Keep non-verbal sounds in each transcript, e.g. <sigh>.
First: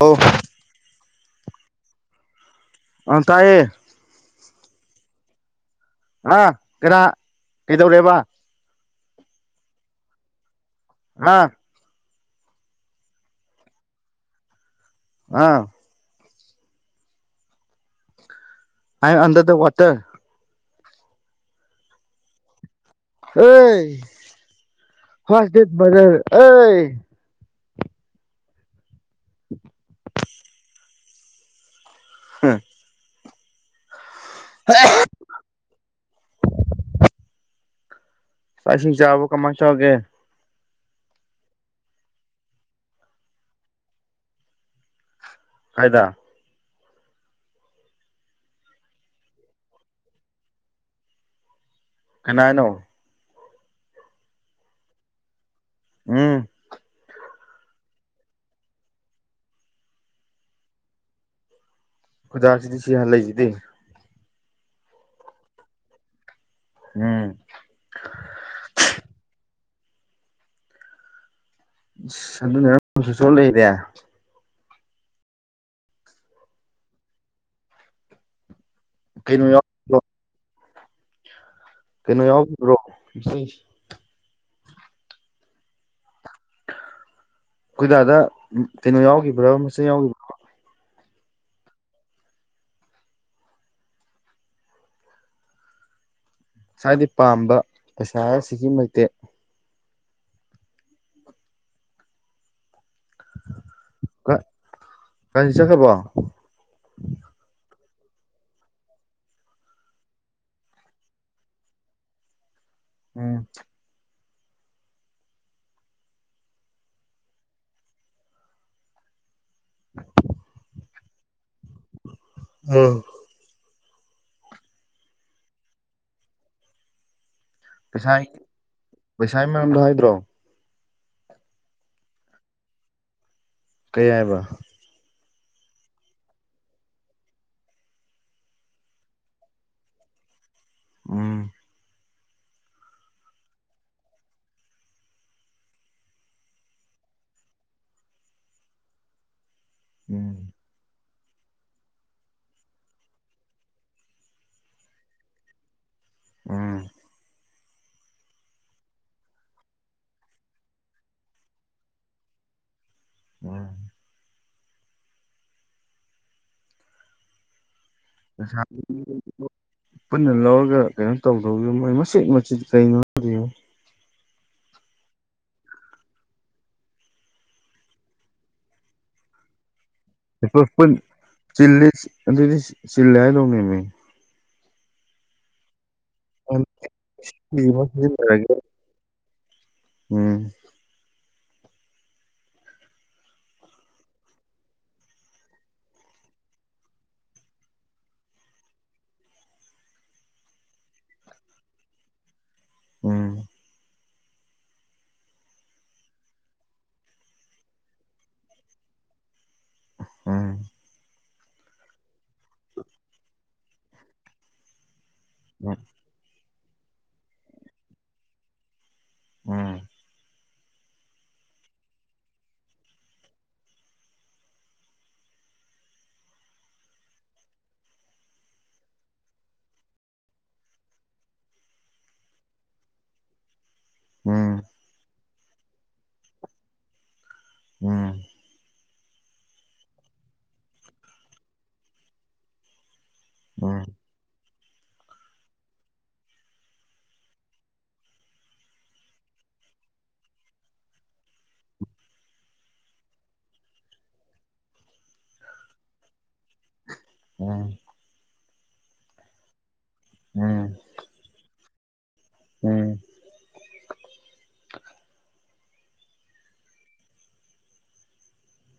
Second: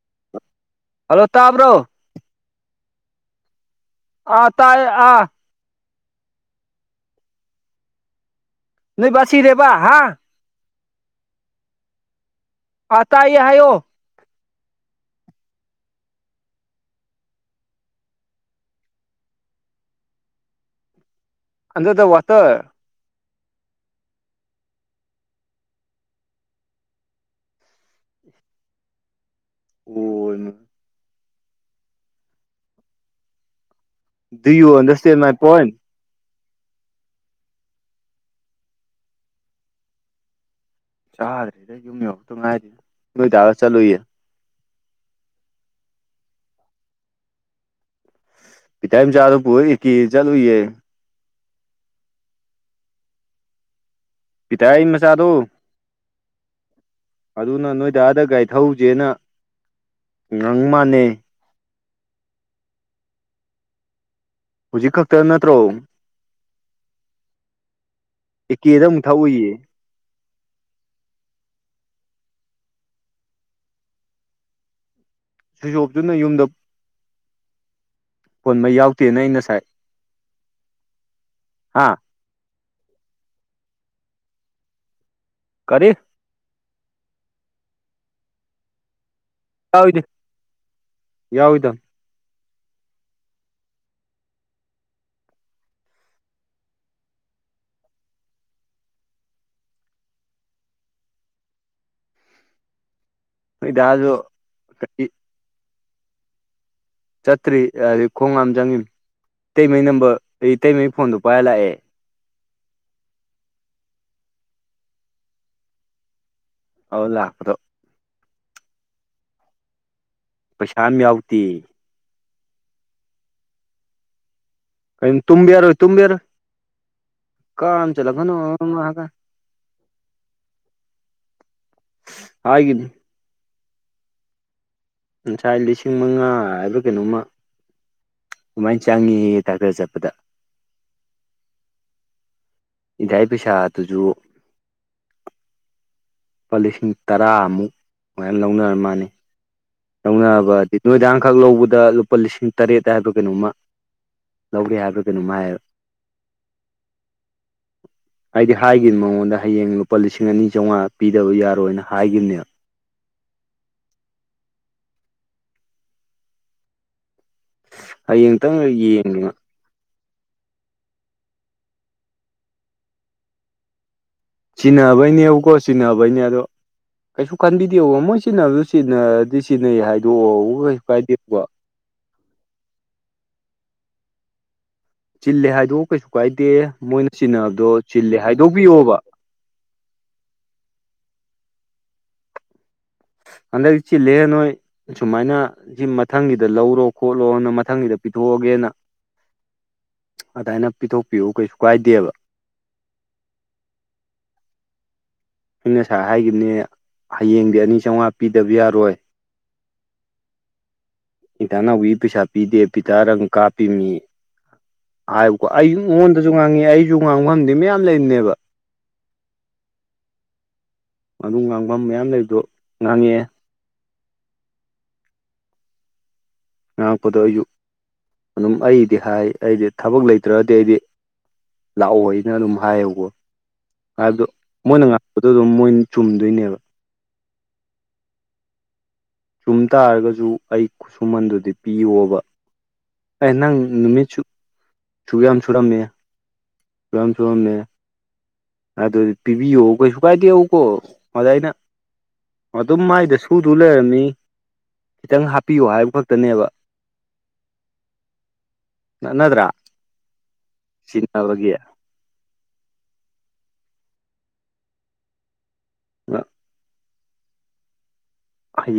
Of. Hello ꯇꯥꯕ꯭ꯔꯣ꯫ ꯑ ꯇꯥꯏꯌꯦ꯫ ꯑꯥ ꯇꯥꯏꯌꯦ ꯑꯥ ꯀꯗꯥꯥ ꯀꯩꯗꯧꯔꯦꯕ ꯅꯣꯏꯕꯁꯤꯔꯦꯕ ꯍꯥ ꯑ ꯑꯇꯥꯏ ꯍꯥꯏꯌꯣ ꯑꯥ ꯑꯥꯏ ꯑꯟꯗꯔ ꯗ ꯋꯥꯇꯔ ꯑꯟꯗꯗ ꯋꯥꯠꯇ ꯑꯩ ꯍꯁꯦꯠꯖꯔ ꯑꯩ ꯑꯣ ꯍꯥꯝ ꯗꯤ ꯌꯨꯟ ꯗꯁꯇ ꯃꯥꯏ ꯄꯣꯏꯟ ꯏꯥꯛ ꯏꯁꯤꯡ ꯆꯥꯕ ꯀꯃꯥꯏꯅ ꯇꯧꯒꯦ ꯆꯥꯗ꯭ꯔꯦꯗ ꯌꯨꯝ ꯌꯎꯛꯇ ꯉꯥꯏꯔꯤꯦꯅ ꯅꯣꯏ ꯇꯔꯒ ꯆꯠꯂꯨꯏꯌꯦ ꯐꯥꯏꯗ ꯏ ꯇꯝ ꯆꯥꯔꯨꯕꯨ ꯑꯣꯏ ꯀ ꯆꯠꯨꯌꯦ ꯅꯥꯥꯏꯅꯣ ꯄꯤꯇ ꯃꯆꯥꯥꯗꯨ ꯎꯝ ꯑꯗꯨꯅ ꯅꯣꯏꯗꯗ ꯒꯥꯥꯏ ꯊꯧꯁꯦꯅ ꯉꯪ ꯃꯥꯥꯟꯅ ꯈꯨꯗꯥꯛꯁꯤꯗꯤ ꯁꯤꯍꯥꯟ ꯂꯩꯁꯤꯗꯤ ꯍꯧꯖꯤꯛ ꯈꯛꯇ ꯅꯠꯇ꯭ꯔꯣ ꯎꯝ ꯑꯦꯀꯦꯗ ꯑꯃꯨꯛ ꯊꯛꯎꯏꯌꯦ ꯑꯗꯨꯅꯦ ꯁ ꯂꯩꯔꯦ ꯁꯨꯖꯣꯞꯇꯨꯅ ꯌꯨꯝꯗ ꯐꯣꯟꯕ ꯌꯥꯎꯗꯦꯅ ꯑꯩ ꯀꯩꯅꯣ ꯉꯁꯥꯏ ꯌꯥꯎꯕ꯭ꯔꯣ ꯍꯥꯥ ꯀꯩꯅꯣ ꯌꯥꯎꯈꯤꯕ꯭ꯔꯣ ꯏꯁꯩ ꯀꯔꯤꯦ ꯀꯣꯏꯗꯥꯗ ꯀꯩꯅꯣ ꯌꯥꯎꯈꯤꯕ꯭ꯔꯥ ꯃꯆꯥ ꯌꯥꯎꯈꯤꯕ꯭ꯔꯥ ꯌꯥꯎꯗ ꯏꯁꯗꯤ ꯄꯥꯝꯕ ꯄꯩꯁꯥ ꯑꯁꯤꯒꯤ ꯃꯇꯛꯇꯤ ꯏꯣ ꯀ ꯀ ꯆ ꯍꯣ ꯆꯠꯇ꯭ꯔꯤ ꯑꯗꯨꯩ ꯈꯣꯡ ꯍꯥꯝ ꯆꯪꯉ ꯏꯇꯩꯃꯩ ꯅꯝꯕꯔ ꯑꯩ ꯏꯇꯩꯉꯩ ꯐꯣꯟꯗꯣ ꯄꯥꯏꯔ ꯂꯥꯛꯑꯦ ꯎꯝ ꯍꯧꯧꯗ ꯍꯥꯥꯛꯗꯣ ꯄꯩꯁꯥ ꯑꯃ ꯌꯥꯎꯗꯦ ꯎꯝ ꯀꯩꯅ ꯇꯨꯝꯝꯕ ꯌꯥꯔꯣꯏ ꯇꯨꯝꯝꯕꯦꯔꯣ ꯀꯝ ꯄꯩꯁꯥ ꯆꯂꯒꯅꯣ ꯍꯥꯒ ꯄꯩꯁꯥꯒꯤ ꯃꯔꯝꯗꯣ ꯍꯥꯏꯗ꯭ꯔꯣ ꯍꯥꯏꯅꯤ ꯀꯌꯥꯏꯕ ꯉꯟꯁꯥꯏ ꯂꯤꯁꯤꯡ ꯃꯉꯥ ꯍꯥꯏꯕ ꯀꯩꯅꯣꯝꯃ ꯑꯗꯨꯃꯥꯏꯅ ꯆꯪꯉꯤ ꯇꯥꯛꯇꯔ ꯆꯠꯄꯗ ꯑꯥ ꯏꯗꯥꯏ ꯄꯩꯁꯥ ꯑꯗꯨꯁꯨ ꯂꯨꯄꯥ ꯂꯤꯁꯤꯡ ꯇꯔꯥꯃꯨꯛ ꯃꯌꯥꯝ ꯂꯧꯅꯔꯝ ꯃꯥꯜꯅꯤ ꯎꯝ ꯇꯧꯅꯕꯗꯤ ꯅꯨꯣꯏꯗꯥꯡꯈꯛ ꯂꯧꯕꯗ ꯂꯨꯄꯥ ꯂꯤꯁꯤꯡ ꯇꯔꯦꯠ ꯍꯥꯏꯕ ꯀꯩꯅꯣꯝꯃ ꯂꯧꯒꯦ ꯍꯥꯏꯕ ꯀꯩꯅꯣꯝꯃ ꯍꯥꯏꯌꯦ ꯎꯝ <inaudible> ꯍꯥꯏꯗꯤ ꯍꯥꯏꯈꯤꯕ ꯃꯉꯣꯟꯗ ꯍꯌꯦꯡ ꯂꯨꯄꯥ ꯂꯤꯁꯤꯡ ꯑꯅꯤ ꯆꯥꯝꯃꯉꯥ ꯄꯤꯗꯕ ꯌꯥꯔꯣꯏꯅ ꯍꯥꯏꯈꯤꯕꯅꯦꯕ ꯎꯝ ꯍꯌꯦꯡꯇꯪ ꯄꯩꯁꯥ ꯌꯦꯡꯉꯅ ꯄꯨꯟꯅ ꯂꯧꯔꯒ ꯀꯩꯅꯣ ꯇꯧꯗꯧꯔꯤꯕ ꯃꯣꯏ ꯃꯆꯦꯠ ꯃꯆꯤꯠ ꯀꯩꯅꯣꯅꯣ ꯁꯤꯅꯕꯅꯦꯕꯀꯣ ꯁꯤꯅꯍꯕ ꯍꯥꯏꯅꯤ ꯑꯗꯣ ꯀꯩꯁꯨ ꯈꯟꯕꯤꯗꯦꯕ ꯃꯣꯏ ꯁꯤꯖꯤꯟꯅꯕ ꯁꯤꯖꯤꯟꯅꯔꯗꯤ ꯁꯤꯖꯤꯟꯅꯩ ꯍꯥꯏꯗꯣꯛꯑꯣ ꯀꯩꯁꯨ ꯀꯥꯏꯗꯦꯕ ꯆꯤꯅꯤ ꯑꯗꯨ ꯑꯗꯨꯗꯤ ꯁꯤꯜꯂ ꯂꯧꯧꯅꯤꯃꯤ ꯆꯤꯜꯂꯦ ꯍꯥꯏꯗꯣꯛꯑꯣ ꯀꯩꯁꯨ ꯀꯥꯏꯗꯦ ꯃꯣꯏꯅ ꯆꯤꯟꯅꯕꯗꯣ ꯆꯤꯜꯂꯦ ꯁꯤꯖꯤꯟꯅꯔꯒꯦ ꯍꯥꯏꯗꯣꯛꯄꯤꯌꯣꯕ ꯎꯝ ꯍꯥꯟꯗ ꯀ ꯆꯤ ꯂ ꯂꯩꯍꯦꯟ ꯅꯣꯣꯏ ꯁꯨꯃꯥꯏꯅ ꯁꯤ ꯃꯊꯪꯒꯤꯗ ꯂꯧꯔꯣ ꯈꯣꯠꯂꯣꯅ ꯃꯊꯪꯒꯤꯗ ꯄꯤꯊꯣꯛꯑꯒꯦꯅ ꯑꯗꯨꯃꯥꯏꯅ ꯄꯤꯊꯣꯛꯄꯤꯌꯎ ꯀꯩꯁꯨ ꯀꯥꯏꯗꯦꯕ ꯎꯝ ꯑ ꯉꯁꯥꯏ ꯍꯥꯏꯈꯤꯕꯅꯦ ꯍꯌꯦꯡꯗꯤ ꯑꯅꯤ ꯆꯥꯝꯃꯉꯥ ꯄꯤꯗꯕ ꯌꯥꯔꯣꯏ ꯎꯝ ꯏꯟꯇ ꯅꯎꯒꯤ ꯄꯩꯁꯥ ꯄꯤꯗꯦ ꯄꯤꯇꯥꯔꯪ ꯀꯥꯞꯄꯤꯃꯤ ꯀ ꯑꯩ ꯎꯝ ꯃꯉꯣꯟꯗꯁꯨ ꯉꯥꯡꯉꯤ ꯑꯩꯁꯨ ꯉꯥꯡꯐꯝꯗꯤ ꯃꯌꯥꯝ ꯂꯩꯔꯤꯅꯦꯕ ꯎꯝ ꯑꯗꯨ ꯉꯥꯡꯐꯝ ꯃꯌꯥꯝ ꯂꯩꯕꯗꯣ ꯉꯥꯡꯉꯛꯑꯦ ꯉꯥꯡꯉꯄꯗꯣ ꯑꯩꯁꯨ ꯑꯗꯨꯝ ꯑꯩꯗꯤ ꯍꯥꯏ ꯑꯩꯗꯤ ꯊꯕꯛ ꯂꯩꯇ꯭ꯔꯗꯤ ꯑꯩꯗꯤ ꯂꯥꯛꯑꯣ ꯍꯥꯏꯩꯅ ꯑꯗꯨꯝ ꯍꯥꯏꯌꯦꯕꯀꯣ ꯍꯥꯏꯕꯗꯣ ꯎꯝ ꯎꯝ ꯃꯣꯏꯅ ꯉꯥꯛꯄꯗꯣ ꯑꯗꯨꯝ ꯃꯣꯏ ꯆꯨꯝꯗꯣꯏꯅꯦꯕ ꯎꯝ ꯆꯨꯝ ꯇꯥꯔꯒꯁꯨ ꯑꯩ ꯈꯨꯠꯁꯨꯃꯟꯗꯨꯗꯤ ꯄꯤꯌꯣꯕ ꯑꯅꯪ ꯅꯨꯃꯤ ꯆ ꯁꯨꯒ ꯌꯥꯝ ꯁꯨꯔꯝꯃꯦ ꯁꯨ ꯌꯥꯝ ꯁꯨꯔꯝꯃꯦ ꯑꯗꯨꯗꯤ ꯄꯤꯕꯤꯌꯣ ꯀꯩꯁꯨ ꯀꯥꯏꯗꯦꯎꯀꯣ ꯃꯗꯥꯅ ꯑꯗꯨꯝ ꯃꯥꯏꯗ ꯁꯨꯗꯨ ꯂꯩꯔꯝꯃꯤ ꯈꯤꯇꯪ ꯍꯥꯞꯄꯤꯌꯣ ꯍꯥꯏꯕ ꯈꯛꯇꯅꯦꯕ ꯑꯣ ꯅꯠꯅꯗ꯭ꯔꯥ ꯎꯝ ꯁꯤꯖꯤꯟꯅꯕꯒꯤ ꯎꯝ ꯑ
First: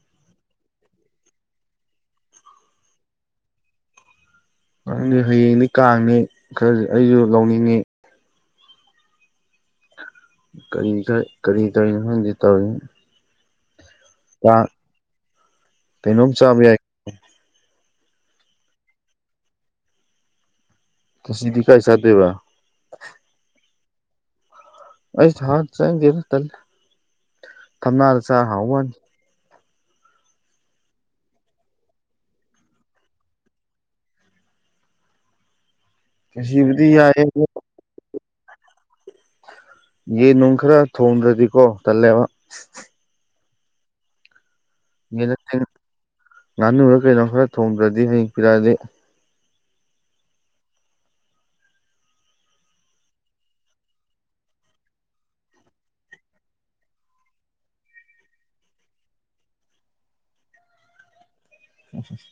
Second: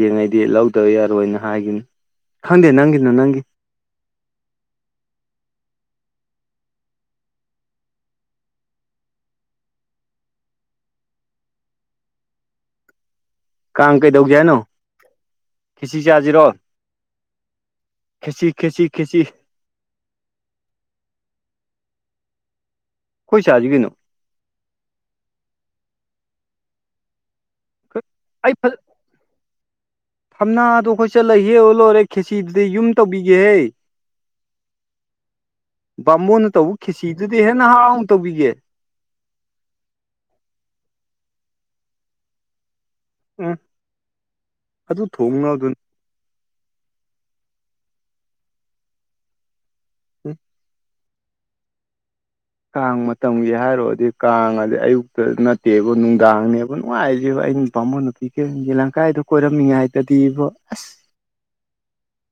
ꯌꯦꯡꯉꯩꯗꯤ ꯂꯧꯗꯕ ꯌꯥꯔꯣꯏꯅ ꯍꯥꯏꯈꯤꯅꯤ ꯈꯪꯗꯦ ꯅꯪꯒꯤꯅ ꯅꯪꯒꯤ ꯪ ꯍꯌꯦꯡꯅꯤ ꯀꯥꯡꯅꯤ ꯈꯔ ꯑꯩꯁꯨ ꯂꯧꯅꯤꯡꯉꯤ ꯀꯔꯤ ꯀ ꯀꯔꯤ ꯀꯔꯤꯅꯣ ꯈꯪꯗꯦ ꯇꯧꯔꯤ ꯀꯥꯡ ꯀꯩꯗꯧꯒꯦ ꯍꯥꯏꯅꯣ ꯀꯤꯁꯤ ꯀꯩꯅꯣꯝ ꯆꯥꯁꯤꯔꯣ ꯆꯥꯕ ꯌꯥꯏ ꯈꯦꯁꯤ ꯈꯦꯁꯤ ꯈꯦꯁꯤ ꯇ ꯁꯤꯗꯤ ꯀꯥꯏ ꯁꯥꯗꯦꯕ ꯀꯣꯏꯁꯥꯖꯤ ꯀꯩꯅꯣ ꯑꯩꯁ ꯍꯥꯟ ꯆꯪꯒꯦ ꯊꯝꯅꯥꯗ ꯆꯥꯔ ꯑꯩ ꯍꯥꯎꯕꯅꯤ ꯊꯝꯅꯥꯗꯣ ꯑꯩꯈꯣꯏ ꯆꯠꯂꯍꯦ ꯑꯣ ꯂꯣꯏꯔꯦ ꯈꯦꯁꯤꯗꯨꯗꯤ ꯌꯨꯝ ꯇꯧꯕꯤꯒꯦꯍꯩ ꯕꯥꯃꯣꯅ ꯇꯧꯕ ꯉꯁꯤꯕꯨꯗꯤ ꯈꯤꯁꯤꯗꯨꯗꯤ ꯌꯥꯏꯌꯦ ꯍꯦꯟꯅ ꯍꯥꯎꯅ ꯇꯧꯕꯤꯒꯦ ꯌꯦꯟ ꯅꯨꯡ ꯈꯔ ꯊꯣꯡꯗ꯭ꯔꯗꯤꯀꯣ ꯇꯜꯂꯦꯕ ꯎꯝ ꯑꯗꯨ ꯌꯦ ꯅꯠꯇꯦ ꯊꯣꯡꯅꯕꯗꯨꯅꯤ ꯉꯥꯅꯨꯨꯔꯒ ꯀꯩꯅꯣ ꯈꯔ ꯊꯣꯡꯗ꯭ꯔꯗꯤ ꯍꯌꯦꯡ ꯄꯤꯔꯛꯑꯗꯤ ꯎꯝ ꯀꯥꯡ ꯃꯇꯝꯒꯤ ꯍꯥꯏꯔꯨꯔꯗꯤ ꯀꯥꯡ ꯑꯗꯤ ꯑꯌꯨꯛꯇ ꯅꯠꯇꯦꯕ ꯅꯨꯡꯗꯥꯡꯅꯦꯕ ꯅꯨꯡꯉꯥꯏꯔꯤꯁꯦꯕ ꯑꯩꯅ ꯄꯥꯥꯝꯃꯣ ꯅꯨꯄꯤꯒ ꯌꯦꯂꯪꯀꯥꯏꯗꯨꯣ ꯀꯣꯏꯔꯝꯃꯤꯉꯥꯏꯗꯗꯤ ꯏꯕꯣ ꯑꯁ ꯑꯣꯐꯁ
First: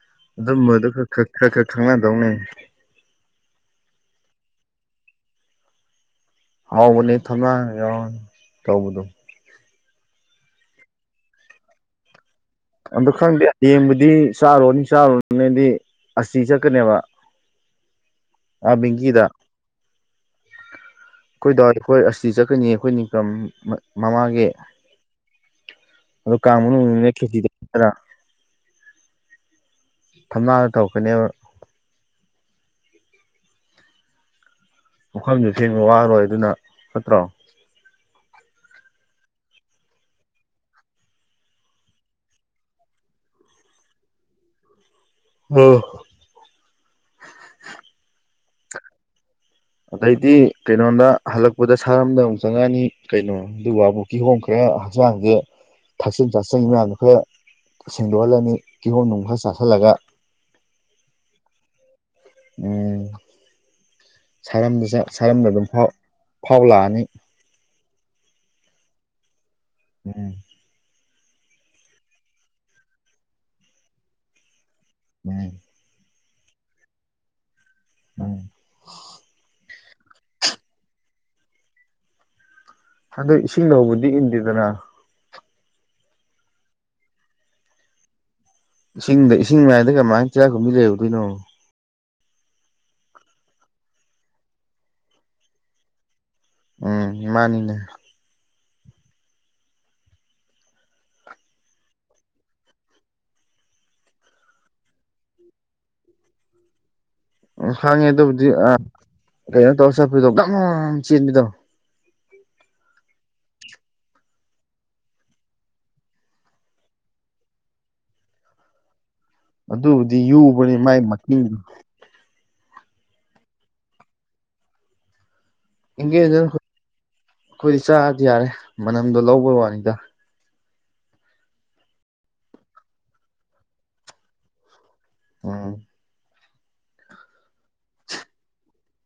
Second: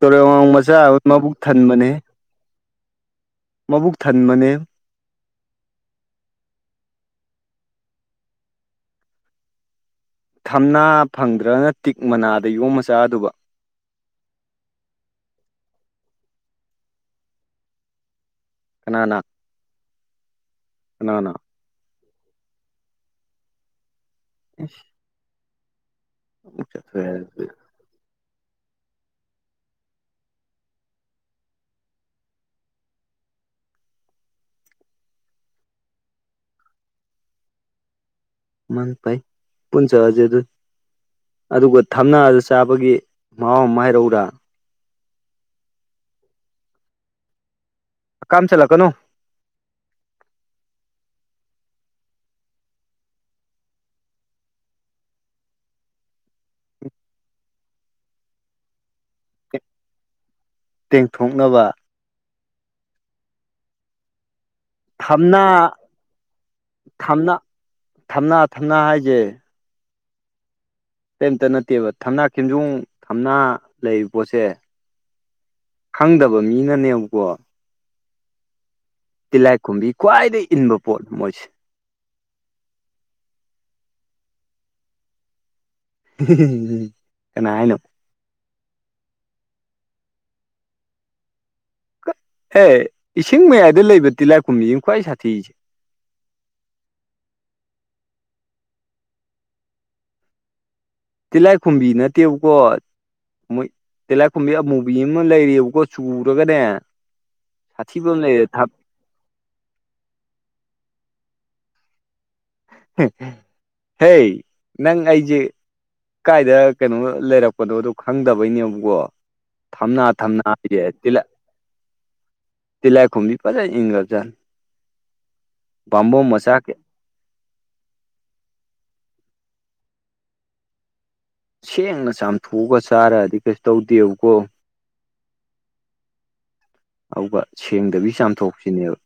ꯇꯣꯔꯦꯜꯉꯥꯡ ꯃꯆꯥ ꯑꯗꯨꯝꯕꯗꯣ ꯑꯃ ꯈꯔ ꯈꯔ ꯃꯕꯨꯛ ꯈꯔ ꯈꯔ ꯊꯟꯕꯅꯦ ꯈꯪꯅꯗꯧꯅꯦ ꯃꯕꯨꯛ ꯊꯟꯕꯅꯦ ꯍꯥꯎꯕꯅꯤ ꯊꯝꯅꯥ ꯌꯥ ꯇꯧꯕꯗꯣ ꯊꯝꯅꯥ ꯐꯪꯗ꯭ꯔꯅ ꯇꯤꯛ ꯃꯅꯥꯗ ꯌꯣꯝ ꯑꯗꯣ ꯃꯆꯥꯗꯨꯕ ꯈꯪꯗꯦ ꯌꯦꯡꯕꯨꯗꯤ ꯆꯥꯔꯨꯔꯅꯤ ꯆꯥꯔꯨꯔꯅꯦꯗꯤ ꯑꯁꯤ ꯆꯠꯀꯅꯦꯕ ꯑ ꯀꯅꯥꯅ ꯃꯤꯒꯤꯗ <inaudible> ꯑꯩꯈꯣꯏ ꯋꯥꯏ ꯑꯩꯈꯣꯏ ꯑꯁꯤꯁꯤ ꯆꯠꯀꯅꯤ ꯑꯩꯈꯣꯏ ꯅꯤꯡꯀꯝ ꯃꯃꯥꯒꯤ ꯑꯗꯨꯗ ꯀ ꯀꯥꯡ ꯈꯦ ꯑꯗ ꯊꯝꯅꯥꯗ ꯇꯧꯔꯛꯀꯅꯦꯕ ꯋꯥꯈꯐꯝꯁꯨ ꯊꯦꯡꯕ ꯋꯥꯔꯣꯏ ꯑꯗꯨꯅ ꯐꯠꯇ꯭ꯔꯣ ꯃꯥꯡ ꯄꯥꯏ ꯄꯨꯟ ꯆ ꯍꯖ ꯑꯗꯨ ꯑꯗꯨꯒ ꯊꯝꯅꯑꯒ ꯆꯥꯕꯒꯤ ꯃꯍꯥꯎ ꯑꯃ ꯍꯥꯏꯔꯧꯔ ꯎꯝ ꯀꯝ ꯆꯂ ꯀꯅꯣ ꯑꯗꯩꯗꯤ ꯀꯩꯅꯣꯗ ꯍꯜꯂꯛꯄꯗ ꯁꯥꯔꯝꯗ ꯑꯃꯨꯛ ꯆꯪꯉꯛꯅꯤ ꯀꯩꯅꯣ ꯑꯗꯨꯒꯕꯨꯛ ꯀꯤꯍꯣꯝ ꯈꯔ ꯍꯛꯆꯥꯡꯁꯦ ꯊꯛꯆꯦꯜ ꯆꯥꯁꯟꯒꯤ ꯃꯌꯥꯝꯗ ꯈꯔ ꯁꯦꯡꯗꯣꯛꯍꯜꯂꯅꯤ ꯀꯤꯍꯣꯝ ꯅꯨꯡ ꯈꯔ ꯆꯥꯁꯤꯜꯂꯒ ꯇꯦꯡꯊꯣꯛꯅꯕ ꯎꯝ ꯊꯝꯅꯥ ꯁꯔꯝꯗ ꯑꯗꯨꯝ ꯐꯥꯎ ꯂꯥꯛꯑꯅꯤ ꯊꯝꯅ ꯊꯝꯅ ꯍꯥꯏꯁꯦ ꯎꯝ ꯀꯔꯤꯝꯇ ꯅꯠꯇꯦꯕ ꯊꯝꯅꯥ ꯈꯦꯟꯖꯨꯡ ꯊꯝꯅꯥ ꯂꯩꯔꯤꯕ ꯄꯣꯠꯁꯦ <unintelligible> ꯈꯪꯗꯕ ꯃꯤꯅꯅꯦꯕꯀꯣ꯫ ꯎꯝ꯫ ꯇꯤꯜꯍꯥꯏꯈꯨꯝꯕꯤ ꯈ꯭ꯋꯥꯏꯗꯒꯤ ꯏꯟꯕ ꯄꯣꯠꯅꯤ ꯃꯣꯏꯁꯦ꯫ ꯑꯗꯣ ꯏꯁꯤꯡꯗ ꯍꯧꯕꯗꯤ ꯏꯟꯗꯦꯗꯅ꯫ ꯀꯅꯥ ꯍꯥꯏꯅꯣ꯫ ꯏꯁꯤꯡꯗ ꯏꯁꯤꯡ ꯃꯥꯏꯏꯗ ꯀꯃꯥꯏꯅ ꯇꯤꯟꯂꯥꯏ ꯈꯨꯝꯕꯤ ꯂꯩꯔꯨꯗꯣꯏꯅꯣ꯫ ꯍꯦ ꯏꯁꯤꯡ ꯃꯌꯥꯏꯗ ꯂꯩꯕ ꯇꯤꯜꯍꯥꯏꯈꯨꯝꯕꯤꯁꯤꯅꯤ ꯈ꯭ꯋꯥꯏ ꯁꯥꯊꯤꯁꯦ꯫ ꯎꯝ ꯃꯥꯅꯤꯅꯦ꯫ ꯇꯤꯜꯂꯥꯏ ꯈꯨꯝꯕꯤ ꯅꯇꯦꯕꯀꯣ꯫ ꯃꯣꯏ ꯇꯦꯂꯥꯏꯈꯨꯝꯕꯤ ꯑꯃꯨꯕꯤ ꯑꯃ ꯂꯩꯔꯤꯑꯕꯀꯣ ꯆꯨꯔꯒꯅꯦ꯫ ꯎ ꯈꯪꯉꯦ ꯁꯥꯊꯤꯕ ꯑꯃ ꯂꯩꯔꯦ ꯑꯗꯨꯕꯨꯗꯤ ꯑꯥ ꯀꯩꯅꯣ ꯇꯧꯔ ꯆꯠꯄꯤꯗꯣ ꯒꯝ ꯒꯝ ꯆꯦꯟꯕꯤꯗꯣ꯫ ꯍꯦ ꯅꯪ ꯑꯩꯖꯦ ꯀꯥꯏꯗ ꯀꯩꯅꯣ ꯂꯩꯔꯛꯄꯅꯣꯗꯣ ꯈꯪꯗꯕꯩꯅꯦꯕꯀꯣ꯫ ꯊꯝꯅꯥ ꯑꯗꯨꯕꯨꯗꯤ ꯊꯝꯅꯥ ꯌꯨꯕꯅꯤ ꯍꯥꯏꯁꯤ ꯃꯥꯏ ꯃꯀꯤꯡꯗꯣ ꯇꯤꯜ ꯂꯥꯏꯈꯨꯝꯕꯤ ꯐꯖꯅ ꯏꯟꯒꯔꯖꯥꯠꯅꯤ꯫ ꯏꯡꯒꯦ ꯏꯟꯖꯅꯨ ꯑꯩꯈꯣꯏꯗꯤ ꯆꯥꯔꯗꯤ ꯌꯥꯔꯦ ꯃꯅꯝꯗꯣ ꯂꯧꯕꯩ ꯋꯥꯅꯤꯗ꯫ ꯁꯦꯡꯅ ꯆꯥꯝꯊꯣꯛꯑꯒ ꯆꯥꯔꯗꯤ ꯀꯩꯁꯨ ꯇꯧꯗꯦꯕꯀꯣ꯫ ꯑ꯫ ꯑꯗꯨꯒ ꯁꯦꯡꯗꯕꯤ ꯆꯥꯝꯊꯣꯛꯄꯁꯤꯅꯦꯕ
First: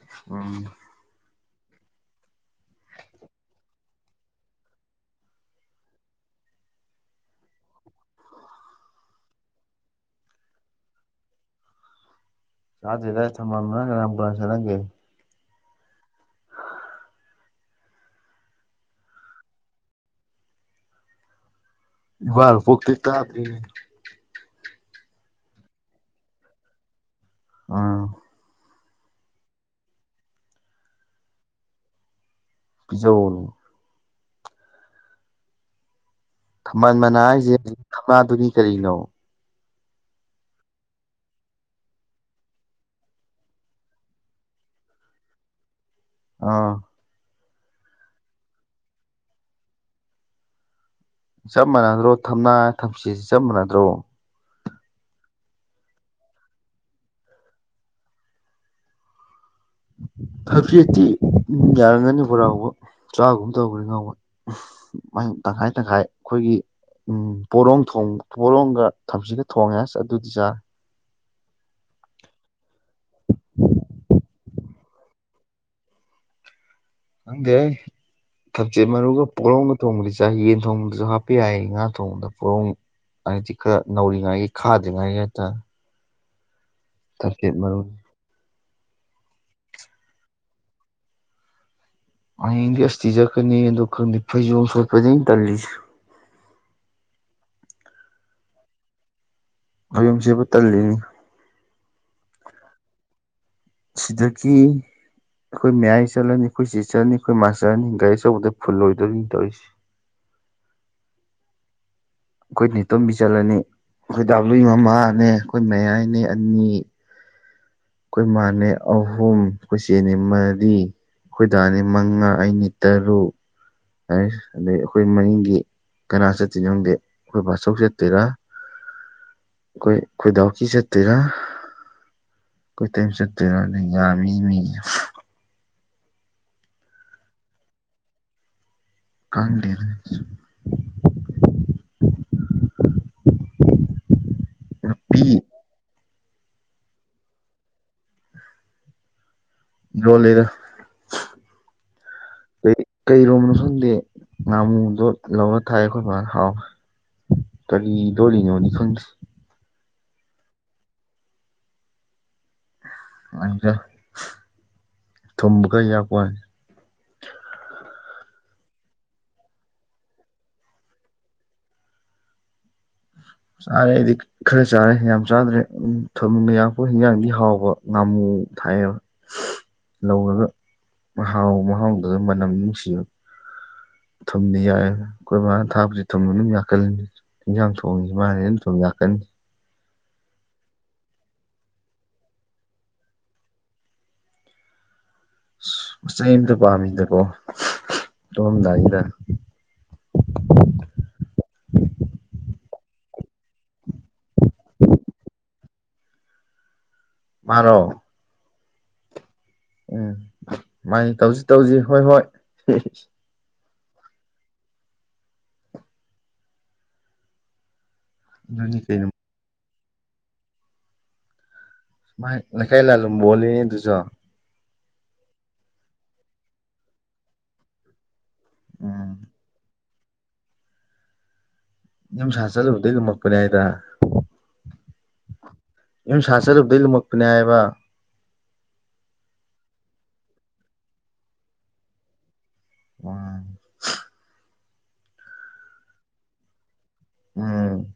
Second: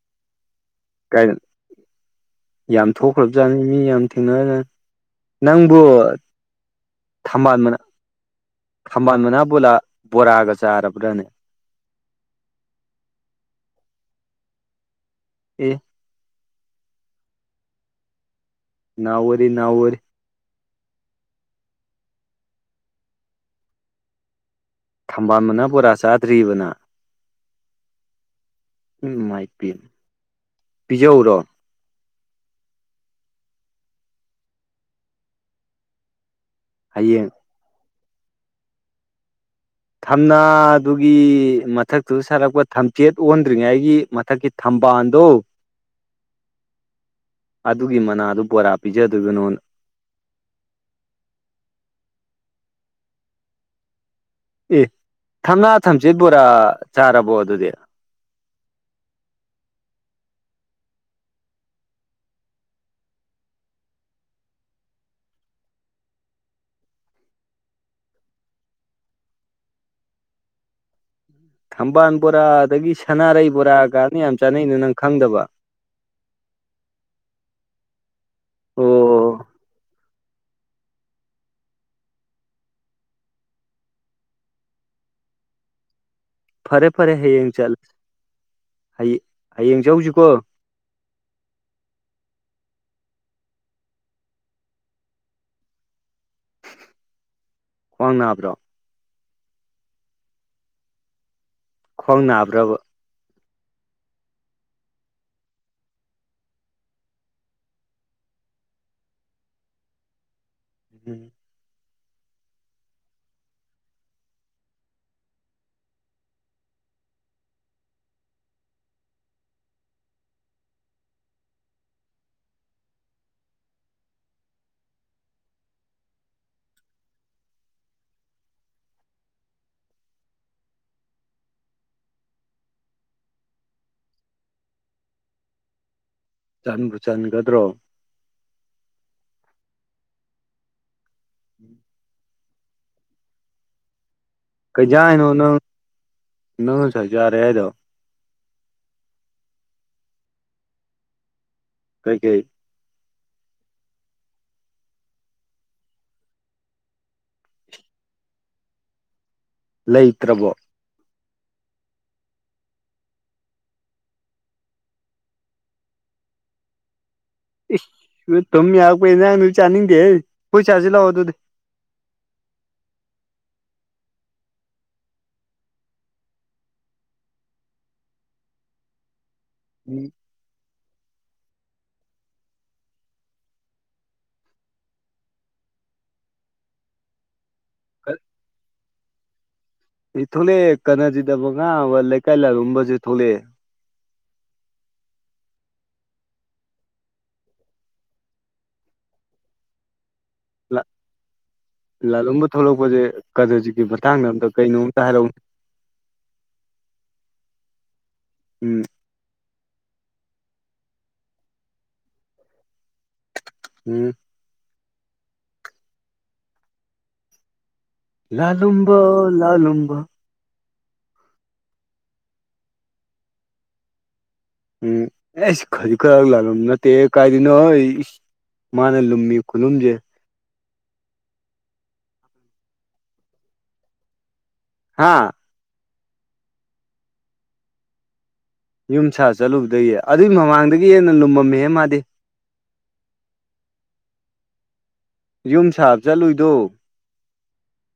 ꯑꯣ꯫ ꯀꯥꯏꯗ꯫ ꯌꯥꯝ ꯊꯣꯛꯈ꯭ꯔꯕꯖꯥꯠꯅꯤ ꯃꯤ ꯌꯥꯝ ꯊꯦꯡꯅꯔ ꯖꯠꯅꯤ ꯅꯪꯕꯨ ꯊꯝꯕꯥꯜ ꯃꯅꯥ ꯊꯝꯕꯥꯜ ꯃꯅꯥ ꯕꯣꯂ ꯕꯣꯔꯥꯒ ꯆꯥꯔꯕ꯭ꯔꯅꯦ꯫ ꯆꯗꯔꯤꯗ ꯊꯝꯕꯥꯜ ꯃꯥꯅ ꯕꯣꯔ ꯀꯅꯥꯟ ꯆꯥꯅꯒꯦ꯫ ꯑꯦ꯫ ꯅꯥꯎ ꯑꯣꯏꯔꯤ ꯅꯥꯎ ꯑꯣꯏꯔꯤ꯫ ꯏꯃꯥꯅ ꯄꯣꯛꯇꯩ ꯇꯥꯗꯔꯤꯌꯦ꯫ ꯊꯝꯕꯥꯜ ꯃꯅꯥ ꯕꯣꯔꯥ ꯆꯥꯗ꯭ꯔꯤꯌꯦꯕ ꯅꯪ꯫ ꯑꯥ꯫ ꯎꯝ ꯃꯥꯏ ꯄꯦꯝ ꯄꯤꯖꯧꯔꯣ꯫ ꯄꯤꯖꯧꯑꯣ꯫ ꯊꯝꯕꯥꯜ ꯃꯅꯥ ꯍꯌꯦꯡ ꯍꯥꯏꯁꯦ ꯊꯝꯅꯥꯗꯨꯅꯤ ꯀꯔꯤꯅꯣ꯫ ꯊꯝꯅꯥꯗꯨꯒꯤ ꯃꯊꯛꯇꯨ ꯁꯥꯔꯛꯄ ꯊꯝꯆꯦꯠ ꯑꯣꯟꯗ꯭ꯔꯤꯉꯩꯒꯤ ꯃꯊꯛꯀꯤ ꯊꯝꯕꯥꯜꯗꯣ꯫ ꯑꯥ꯫ ꯑꯗꯨꯒꯤ ꯃꯅꯥꯗꯨ ꯕꯣꯔꯥ ꯄꯤꯖꯗꯣꯏꯕ ꯅꯥꯉꯣꯟꯗ꯫ ꯆꯞ ꯃꯥꯟꯅꯗ꯭ꯔꯣ ꯊꯝꯅꯥ ꯊꯝꯆꯦꯠ ꯁꯤ ꯆꯞ ꯃꯥꯟꯅꯗ꯭ꯔꯣ꯫ ꯑꯦ ꯊꯝꯅꯥ ꯊꯝꯆꯦꯠ ꯕꯣꯔꯥ ꯆꯥꯔꯕꯣ ꯑꯗꯨꯗꯤ꯫ ꯊꯝꯆꯦꯠꯇꯤ ꯌꯥꯔꯝꯒꯅꯤ ꯕꯣꯔꯥ ꯍꯧꯕ ꯆꯥꯒꯨꯝ ꯇꯧꯕꯈꯅꯤ ꯉꯥꯍꯟꯋꯥꯏ꯫ ꯇꯪꯈꯥꯏ ꯇꯪꯈꯥꯏ ꯑꯩꯈꯣꯏꯒꯤ꯫ ꯎꯝ ꯄꯣꯔꯣꯡ ꯊꯣꯡ ꯄꯣꯔꯣꯝꯒ ꯊꯝꯆꯦꯠ ꯊꯣꯡꯉꯦ ꯑꯗꯨꯗꯤ ꯆꯥꯔꯦ꯫ ꯊꯝꯕꯥꯜ ꯕꯣꯔꯥ ꯑꯗꯒꯤ ꯁꯅꯥꯔꯩ ꯕꯣꯔꯥ ꯀꯅ ꯌꯥꯝ ꯆꯥꯅꯩꯩꯅꯣ ꯅꯪ ꯈꯪꯗꯕ꯫ ꯈꯪꯗꯦꯍꯦ ꯊꯛꯆꯦꯠ ꯃꯔꯨꯒ ꯑꯣ ꯄꯨꯔꯣꯝꯒ ꯊꯣꯡꯕꯗꯤ ꯆꯥ ꯆꯥꯒꯦꯝ ꯊꯣꯡꯕꯗꯁꯨ ꯍꯥꯞꯄ ꯌꯥꯏ ꯉꯥ ꯊꯣꯡꯕꯗꯁꯨ ꯄꯣꯔꯣꯡ ꯍꯥꯏꯗꯤ ꯈꯔ ꯅꯧꯔꯤꯉꯩꯒꯤ ꯈꯥꯗ꯭ꯔꯤꯉꯩꯒꯤ ꯍꯥꯏꯇꯥꯔꯦ꯫ ꯐꯔꯦ ꯐꯔꯦ ꯍꯌꯦꯡ ꯊꯝꯆꯦꯠ ꯃꯔꯨ ꯆꯠꯂ ꯍꯌꯦꯡ ꯆꯠꯂꯨꯁꯤꯀꯣ꯫ ꯍꯌꯦꯡꯗꯤ ꯑꯁꯇꯤ ꯆꯠꯀꯅꯤ ꯑꯗꯨ ꯈꯪꯗꯦ ꯐꯩꯖꯣꯝ ꯁꯦꯠꯄꯅꯤ ꯑꯩꯅ ꯇꯜꯂꯤꯁꯦ꯫ ꯈ꯭ꯋꯥꯡ ꯅꯥꯕ꯭ꯔꯣ꯫ ꯐꯩꯖꯣꯝ ꯁꯦꯠꯄ ꯇꯜꯂꯤꯅꯦ꯫ ꯈ꯭ꯋꯥꯡ ꯅꯥꯕ꯭ꯔꯕ꯫ ꯁꯤꯗꯀꯤ꯫ ꯑꯩꯈꯣꯏ ꯃꯌꯥꯏ ꯆꯠꯂꯅꯤ ꯑꯩꯈꯣꯏ ꯆꯦ ꯆꯥꯠꯂꯅꯤ ꯑꯩꯈꯣꯏ ꯃꯥ ꯆꯠꯂꯅꯤ ꯒꯥꯔꯤ ꯑꯆꯧꯕꯗ ꯐꯨꯜ ꯑꯣꯏꯣꯏꯗꯣꯏꯅꯤ ꯇꯧꯔꯤꯁꯤ꯫ ꯎꯝ꯫ ꯑꯩꯈꯣꯏ ꯅꯤꯇꯣꯝꯕꯤ ꯆꯠꯂꯅꯤ ꯑꯩꯈꯣꯏ ꯗꯥꯂꯨꯏ ꯃꯃꯥꯅꯦ ꯑꯩꯈꯣꯏ ꯃꯌꯥꯏꯅꯦ ꯑꯅꯤ꯫ ꯑꯩꯈꯣꯏ ꯃꯥꯅꯦ ꯑꯍꯨꯝ ꯑꯩꯈꯣꯏ ꯆꯦꯅꯦ ꯃꯔꯤ꯫ ꯑꯈꯣꯏ ꯗꯥꯅꯤ ꯃꯉꯥ ꯑꯩꯅꯤ ꯇꯔꯨꯛ꯫ ꯍꯥꯏ ꯑꯗꯩ ꯑꯩꯈꯣꯏ ꯃꯅꯤꯡꯗꯤ ꯀꯅꯥ ꯆꯠꯇꯣꯏꯅꯣ ꯈꯪꯗꯦ ꯑꯩꯈꯣꯏ ꯕꯥꯆꯧ ꯆꯠꯇꯣꯏꯔꯥ꯫ ꯑꯩꯈꯣꯏ ꯈꯣꯏꯗꯥꯎꯀꯤ ꯆꯠꯇꯣꯏꯔꯥ꯫ ꯑꯈꯣꯏ ꯏꯇꯩꯃ ꯆꯠꯇꯣꯏꯔꯥꯅꯦ ꯌꯥꯝꯃꯤ ꯃꯤꯁꯤ꯫ ꯆꯟꯕꯨ ꯆꯟꯒꯗ꯭ꯔꯣ꯫ ꯀꯥꯡꯗꯦꯅꯦ꯫ ꯎꯝ꯫ ꯀꯩ ꯏꯖꯥ ꯅꯨꯄꯤ ꯍꯥꯏꯅꯣ ꯅꯪ ꯅꯪ ꯆꯥꯔꯦ ꯍꯥꯏꯗꯣ꯫ ꯏꯔꯣꯜꯂꯤꯗ꯫ ꯀꯩ ꯀꯩ꯫ ꯀꯩ ꯏꯔꯣꯝꯕꯅꯣ ꯈꯪꯗ ꯉꯥꯃꯨꯗꯣ ꯂꯧꯔ ꯊꯥꯏ ꯑꯩꯈꯣꯏ ꯕꯥꯅ ꯍꯥꯎꯋꯦ꯫ ꯀꯔꯤ ꯏꯔꯣꯜꯂꯤꯅꯣꯗꯤ ꯈꯪꯗꯦ꯫ ꯂꯩꯇ꯭ꯔꯕꯣ꯫ <unintelligible> ꯊꯨꯝ ꯈꯔ ꯌꯥꯛꯄꯒꯤ ꯋꯥꯅꯤ꯫ ꯢꯁ ꯊꯨꯝ ꯌꯥꯛꯄ ꯑꯦꯟꯖꯥꯡꯗꯨꯗꯤ ꯆꯥꯅꯤꯡꯗꯦ ꯍꯦ ꯑꯈꯣꯏ ꯆꯥꯁꯤ ꯂꯥꯛꯑꯣ ꯑꯗꯨꯗꯤ꯫ ꯆꯥꯔꯦ ꯑꯩꯗꯤ꯫ ꯈꯔ ꯆꯥꯔꯦ ꯌꯥꯝ ꯆꯥꯗ꯭ꯔꯦ ꯎꯝ ꯊꯣꯝꯒ ꯌꯥꯛꯄ ꯍꯤꯟꯖꯥꯡꯗꯤ ꯍꯥꯎꯕ ꯉꯥꯃꯨ ꯊꯥꯏꯑꯕ꯫ <unintelligible> ꯂꯧꯔꯒ ꯃꯍꯥꯎ ꯃꯍꯥꯎꯗꯨꯒ ꯃꯅꯝ ꯅꯨꯡꯁꯤꯕ꯫ ꯊꯨꯝꯗꯤ ꯌꯥꯏ ꯑꯩꯈꯣꯏ ꯕꯥꯅ ꯊꯥꯛꯄꯁꯤ ꯊꯨꯝꯕ ꯑꯗꯨꯝ ꯌꯥꯛꯀꯜꯂꯤ꯫ ꯏꯟꯖꯥꯡ ꯊꯣꯡꯕꯁꯤ ꯃꯥꯍꯦ ꯑꯗꯨꯝ ꯊꯣꯝ ꯌꯥꯛꯀꯅꯤ꯫ ꯑꯦ ꯊꯣꯛꯂꯛꯑꯦ ꯀꯅꯖꯤꯠꯑꯕ ꯑꯉꯥꯑꯕ ꯂꯩꯀꯥꯏ ꯂꯥꯂꯨꯝꯕꯁꯦ ꯊꯣꯛꯂꯛꯑꯦ꯫ ꯏꯁ ꯃꯆꯩ ꯑꯃꯇ ꯄꯥꯝꯃꯤꯗꯀꯣ ꯇꯨꯝꯃꯥꯝꯗꯥꯏꯁꯤꯗ꯫ ꯂꯥꯂꯨꯝꯕ ꯊꯣꯛꯂꯛꯄꯁꯦ ꯀꯅꯖꯤꯀꯤ ꯃꯇꯥꯡꯗ ꯑꯝꯇ ꯀꯩꯅꯣ ꯑꯝꯇ ꯍꯥꯏꯔꯛꯎꯅꯦ꯫ ꯃꯥꯔꯣ꯫ ꯎꯝ꯫ ꯎꯝ ꯃꯥꯥꯏ ꯇꯧꯁꯤ ꯇꯧꯁꯤ ꯍꯣꯏ ꯍꯣꯏ꯫ ꯎꯝ꯫ ꯂꯥ ꯑꯗꯨꯅꯤ ꯂꯨꯝꯕ ꯀꯩꯅꯣ ꯂꯥ ꯂꯨꯝꯕ꯫ ꯃꯥ ꯂꯩꯀꯥꯏ ꯂꯂꯨꯝꯕ ꯑꯣꯂꯂꯦꯌꯦ ꯑꯗꯨꯁꯨ꯫ ꯎꯝ ꯑꯦꯁ ꯈꯖꯤꯛ ꯈꯔ ꯂꯥꯜꯂꯨꯝꯕ ꯅꯠꯇꯦꯍꯦ ꯀꯥꯏꯗꯩꯅꯣ꯫ ꯃꯥꯅ ꯎꯝ ꯂꯨꯝꯃꯤꯕ ꯈꯨꯂꯨꯝꯖꯦ꯫ ꯌꯨꯝ ꯁꯥꯥ ꯆꯠꯂꯨꯕꯗꯒꯤ ꯂꯨꯝꯃꯛꯄꯅꯦ ꯍꯥꯏꯗ꯫ ꯍꯥꯥ꯫ ꯌꯨꯝ ꯁꯥꯕ ꯆꯥꯠꯂꯨꯕꯗꯒꯤ ꯂꯨꯝꯃꯛꯄꯅꯦ ꯍꯥꯏꯕ꯫ ꯌꯨꯝ ꯁꯥ ꯆꯠꯂꯨꯕꯗꯒꯤ ꯑꯗꯨꯏ ꯃꯃꯥꯡꯗꯒꯤ ꯍꯦꯟꯅ ꯂꯨꯝꯃꯝꯃꯦꯍꯦ ꯃꯥꯗꯤ꯫ ꯋꯥ꯫ ꯌꯨꯝ ꯁꯥꯕ ꯆꯠꯂꯨꯏꯗꯣ꯫ ꯎꯝ꯫